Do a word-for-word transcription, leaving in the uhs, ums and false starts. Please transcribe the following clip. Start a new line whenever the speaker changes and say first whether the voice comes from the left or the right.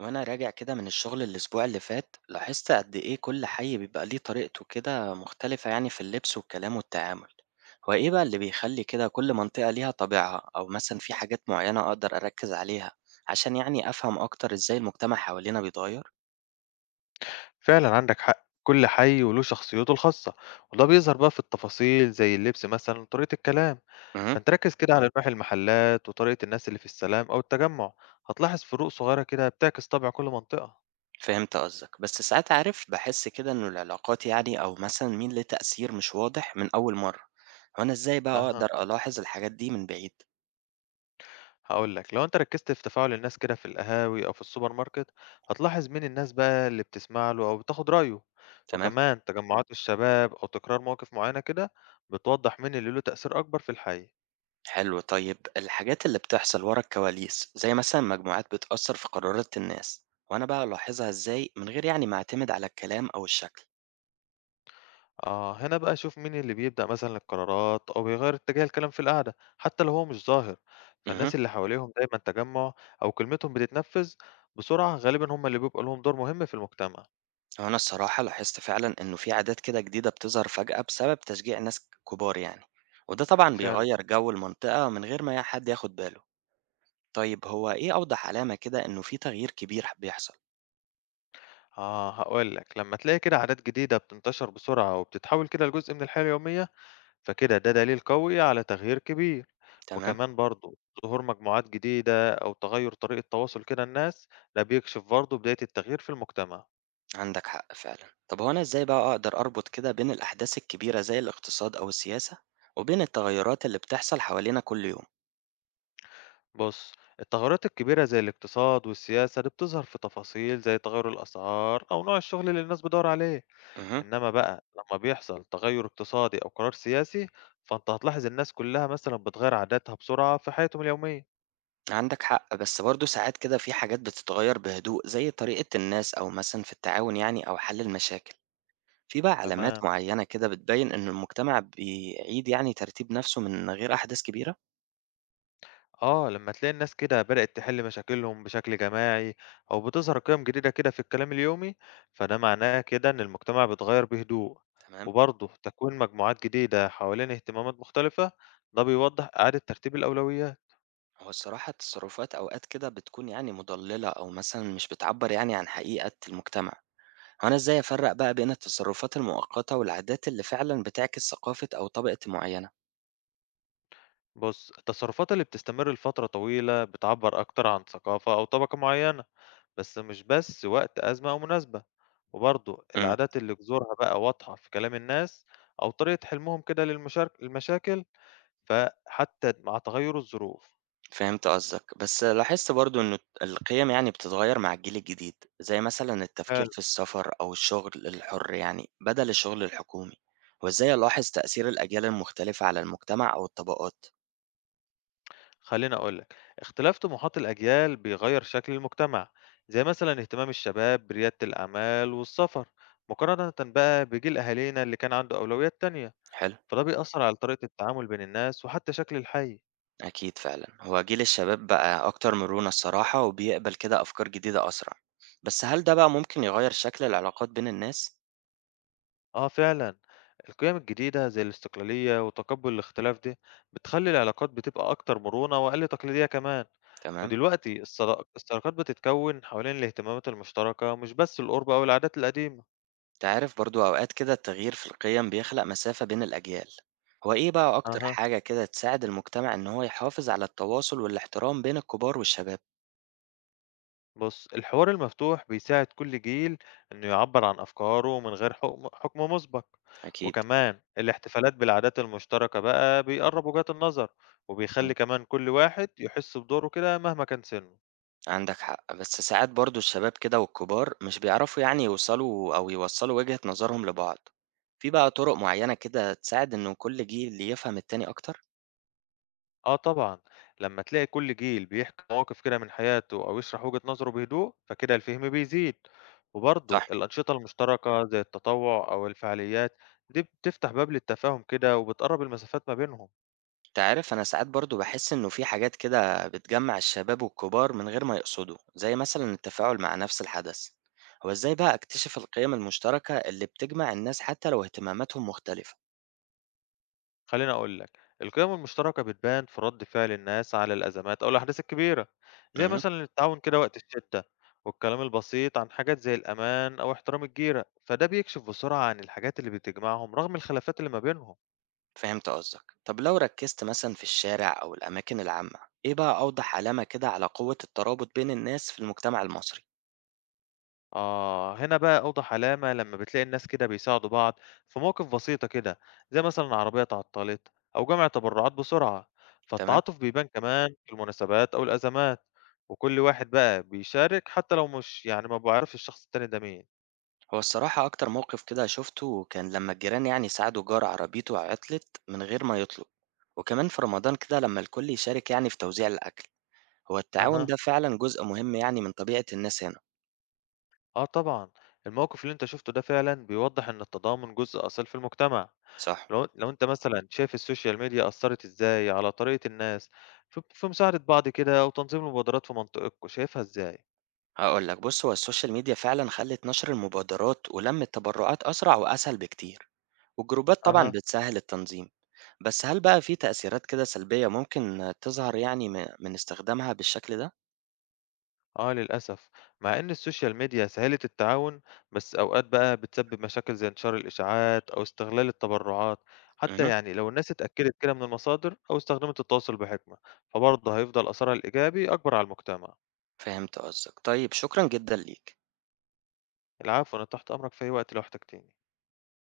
right: وانا راجع كده من الشغل الاسبوع اللي فات، لاحظت قد ايه كل حي بيبقى ليه طريقته كده مختلفة، يعني في اللبس والكلام والتعامل. هو ايه بقى اللي بيخلي كده كل منطقة ليها طابعها، او مثلا في حاجات معينة اقدر اركز عليها عشان يعني افهم اكتر ازاي المجتمع حوالينا بيتغير؟
left: فعلا عندك حق، كل حي وله شخصيته الخاصة. وده بيظهر بقى في التفاصيل زي اللبس مثلا وطريقة الكلام.
right: امم.
left: فانت ركز كده على نوع المحلات وطريقة الناس اللي في السلام أو التجمع. هتلاحظ فروق صغيرة كده بتعكس طبع كل منطقة.
right: فهمت قصدك، بس ساعات عارف بحس كده ان العلاقات يعني، او مثلا مين ليه تأثير، مش واضح من اول مرة. وانا ازاي بقى
left: أها،
right: اقدر الاحظ الحاجات دي من بعيد؟
left: هقول لك لو انت ركزت في تفاعل الناس كده في القهاوي أو في السوبر ماركت، هتلاحظ مين الناس بقى اللي بتسمع له أو بتاخد رأيه.
right: تمام.
left: وكمان تجمعات الشباب أو تكرار مواقف معينة كده بتوضح مين اللي له تأثير أكبر في الحي.
right: حلو، طيب الحاجات اللي بتحصل ورا الكواليس، زي مثلا مجموعات بتأثر في قرارات الناس، وأنا بقى ألاحظها إزاي من غير يعني ما أعتمد على الكلام أو الشكل؟
left: آه، هنا بقى شوف مين اللي بيبدأ مثلا القرارات أو بيغير اتجاه الكلام في القعدة حتى لو هو مش ظاهر.
right: امم.
left: فالناس اللي حواليهم دايما تجمع أو كلمتهم بتتنفذ بسرعة، غالبا هم اللي بيبقى لهم دور مهم في المجتمع.
right: أنا الصراحة لاحظت فعلا إنه في عادات كده جديدة بتظهر فجأة بسبب تشجيع ناس كبار، يعني وده طبعا
left: فعلا.
right: بيغير جو المنطقة من غير ما حد ياخد باله. طيب، هو إيه أوضح علامة كده إنه في تغيير كبير بيحصل؟
left: آه، هقول لك لما تلاقي كده عادات جديدة بتنتشر بسرعة وبتتحول كده لجزء من الحياة اليومية، فكده ده دليل قوي على تغيير كبير.
right: تمام.
left: وكمان برضه ظهور مجموعات جديدة أو تغير طريقة تواصل كده الناس، ده بيكشف برضه بداية التغيير في المجتمع.
right: عندك حق فعلا. طب هو أنا إزاي بقى أقدر أربط كده بين الأحداث الكبيرة زي الاقتصاد أو السياسة، وبين التغيرات اللي بتحصل حوالينا كل يوم؟
left: بص، التغيرات الكبيرة زي الاقتصاد والسياسة دي بتظهر في تفاصيل زي تغير الأسعار أو نوع الشغل اللي الناس بتدور عليه.
right: امم.
left: إنما بقى لما بيحصل تغير اقتصادي أو قرار سياسي، فأنت هتلاحظ الناس كلها مثلا بتغير عاداتها بسرعة في حياتهم اليومية.
right: عندك حق، بس برضه ساعات كده في حاجات بتتغير بهدوء، زي طريقة الناس أو مثلا في التعاون يعني، أو حل المشاكل. في بقى علامات
left: تمام.
right: معينة كده بتبين إن المجتمع بيعيد يعني ترتيب نفسه من غير أحداث كبيرة؟
left: آه، لما تلاقي الناس كده بدأت تحل مشاكلهم بشكل جماعي أو بتظهر قيم جديدة كده في الكلام اليومي، فده معناه كده إن المجتمع بيتغير بهدوء.
right: تمام.
left: وبرضه تكوين مجموعات جديدة حوالين اهتمامات مختلفة، ده بيوضح إعادة ترتيب الأولويات.
right: هو الصراحة التصرفات أوقات كده بتكون يعني مضللة، أو مثلا مش بتعبر يعني عن حقيقة المجتمع. هو أنا إزاي أفرّق بقى بين التصرفات المؤقتة والعادات اللي فعلًا بتعكس ثقافة أو طبقة معينة؟
left: بُص، التصرفات اللي بتستمر لفترة طويلة بتعبّر أكتر عن ثقافة أو طبقة معيّنة، بس مش بس وقت أزمة أو مناسبة. وبرضه
right: إمم،
left: العادات اللي جذورها بقى واضحة في كلام الناس أو طريقة حلمهم كده للمشارك للمشاكل، فحتى مع تغيُّر الظروف.
right: فهمت قصدك، بس لاحظت برضه إنه القيم يعني بتتغيّر مع الجيل الجديد، زي مثلًا التفكير
left: حلو.
right: في السفر أو الشغل الحُر، يعني بدل الشغل الحكومي. وإزاي ألاحظ تأثير الأجيال المختلفة على المجتمع أو الطبقات؟
left: خلّيني أقول لك، اختلاف طموحات الأجيال بيغيّر شكل المجتمع، زي مثلًا اهتمام الشباب بريادة الأعمال والسفر، مقارنةً بقى بجيل أهالينا اللي كان عنده أولويات تانية.
right: حلو.
left: فده بيأثّر على طريقة التعامل بين الناس وحتى شكل الحي.
right: أكيد فعلًا، هو جيل الشباب بقى أكتر مرونة الصراحة، وبيقبل كده أفكار جديدة أسرع، بس هل ده بقى ممكن يغيّر شكل العلاقات بين الناس؟
left: آه فعلًا، القيم الجديدة زي الاستقلالية وتقبُّل الاختلاف دي، بتخلّي العلاقات بتبقى أكتر مرونة وأقل تقليدية كمان.
right: تمام.
left: ودلوقتي الصدا الصداقات بتتكوّن حوالين الاهتمامات المشتركة مش بس القُرب أو العادات القديمة.
right: أنت عارف برضو أوقات كده التغيير في القيم بيخلق مسافة بين الأجيال. هو إيه بقى أكتر
left: أها.
right: حاجة كده تساعد المجتمع إن هو يحافظ على التواصل والاحترام بين الكبار والشباب؟
left: بُص، الحوار المفتوح بيساعد كل جيل إنه يعبّر عن أفكاره من غير حكم حكم مُسبق.
right: أكيد.
left: وكمان الاحتفالات بالعادات المشتركة بقى بيقرّب وجهات النظر، وبيخلّي
right: مم.
left: كمان كل واحد يحس بدوره كده مهما كان سنّه.
right: عندك حق، بس ساعات برضو الشباب كده والكبار مش بيعرفوا يعني يوصلوا، أو يوصلوا وجهة نظرهم لبعض. في بقى طرق معينة كده تساعد إنه كل جيل يفهم التاني أكتر؟
left: آه طبعًا، لمّا تلاقي كل جيل بيحكي مواقف كده من حياته أو يشرح وجهة نظره بهدوء، فكده الفهم بيزيد. وبرضه
right: صح.
left: الأنشطة المشتركة زي التطوع أو الفعاليات دي بتفتح باب للتفاهم كده وبتقرّب المسافات ما بينهم.
right: أنت عارف، أنا ساعات برضه باحس إنه في حاجات كده بتجمّع الشباب والكبار من غير ما يقصدوا، زي مثلًا التفاعل مع نفس الحدث. هو إزاي بقى أكتشف القيم المشتركة اللي بتجمع الناس حتى لو اهتماماتهم مختلفة؟
left: خليني أقول لك، القيم المشتركة بتبان في رد فعل الناس على الأزمات أو الأحداث الكبيرة، زي
right: اهم،
left: مثلًا التعاون كده وقت الشدة، والكلام البسيط عن حاجات زي الأمان أو احترام الجيرة، فده بيكشف بسرعة عن الحاجات اللي بتجمعهم رغم الخلافات اللي ما بينهم.
right: فهمت قصدك. طب لو ركزت مثلًا في الشارع أو الأماكن العامة، إيه بقى أوضح علامة كده على قوة الترابط بين الناس في المجتمع المصري؟
left: آه، هنا بقى أوضح علامة لما بتلاقي الناس كده بيساعدوا بعض في مواقف بسيطة كده، زي مثلا عربية اتعطلت أو جمع تبرعات بسرعة.
right: تمام.
left: فالتعاطف بيبان كمان في المناسبات أو الأزمات، وكل واحد بقى بيشارك حتى لو مش يعني ما بعرفش الشخص التاني ده مين.
right: هو الصراحة أكتر موقف كده شُفته كان لمّا الجيران يعني ساعدوا جار عربيته عطلت من غير ما يطلب، وكمان في رمضان كده لمّا الكل يشارك يعني في توزيع الأكل. هو التعاون
left: أها.
right: ده فعلًا جزء مهم يعني من طبيعة الناس هنا.
left: آه طبعا، الموقف اللي أنت شفته ده فعلا بيوضح إن التضامن جزء أصيل في المجتمع.
right: صح،
left: لو لو أنت مثلا شايف السوشيال ميديا أثرت إزاي على طريقة الناس في في مساعدة بعض كده وتنظيم المبادرات في منطقتكم، شايفها إزاي؟
right: هاقول لك. بُص، هو السوشيال ميديا فعلًا خلّت نشر المبادرات ولَم التبرعات أسرع وأسهل بكتير، والجروبات طبعًا
left: أها.
right: بتسهّل التنظيم. بس هل بقى في تأثيرات كده سلبية ممكن تظهر، يعني م من استخدامها بالشكل ده؟
left: آه للأسف، مع إن السوشيال ميديا سهلت التعاون، بس أوقات بقى بتسبب مشاكل زي انتشار الإشاعات أو استغلال التبرعات. حتى
right: اهم،
left: يعني لو الناس اتأكدت كده من المصادر أو استخدمت التواصل بحكمة، فبرضه هيفضل أثرها الإيجابي أكبر على المجتمع.
right: فهمت قصدك. طيب شكرًا جدًا ليك.
left: العفو، أنا تحت أمرك في أي وقت لو احتجتني.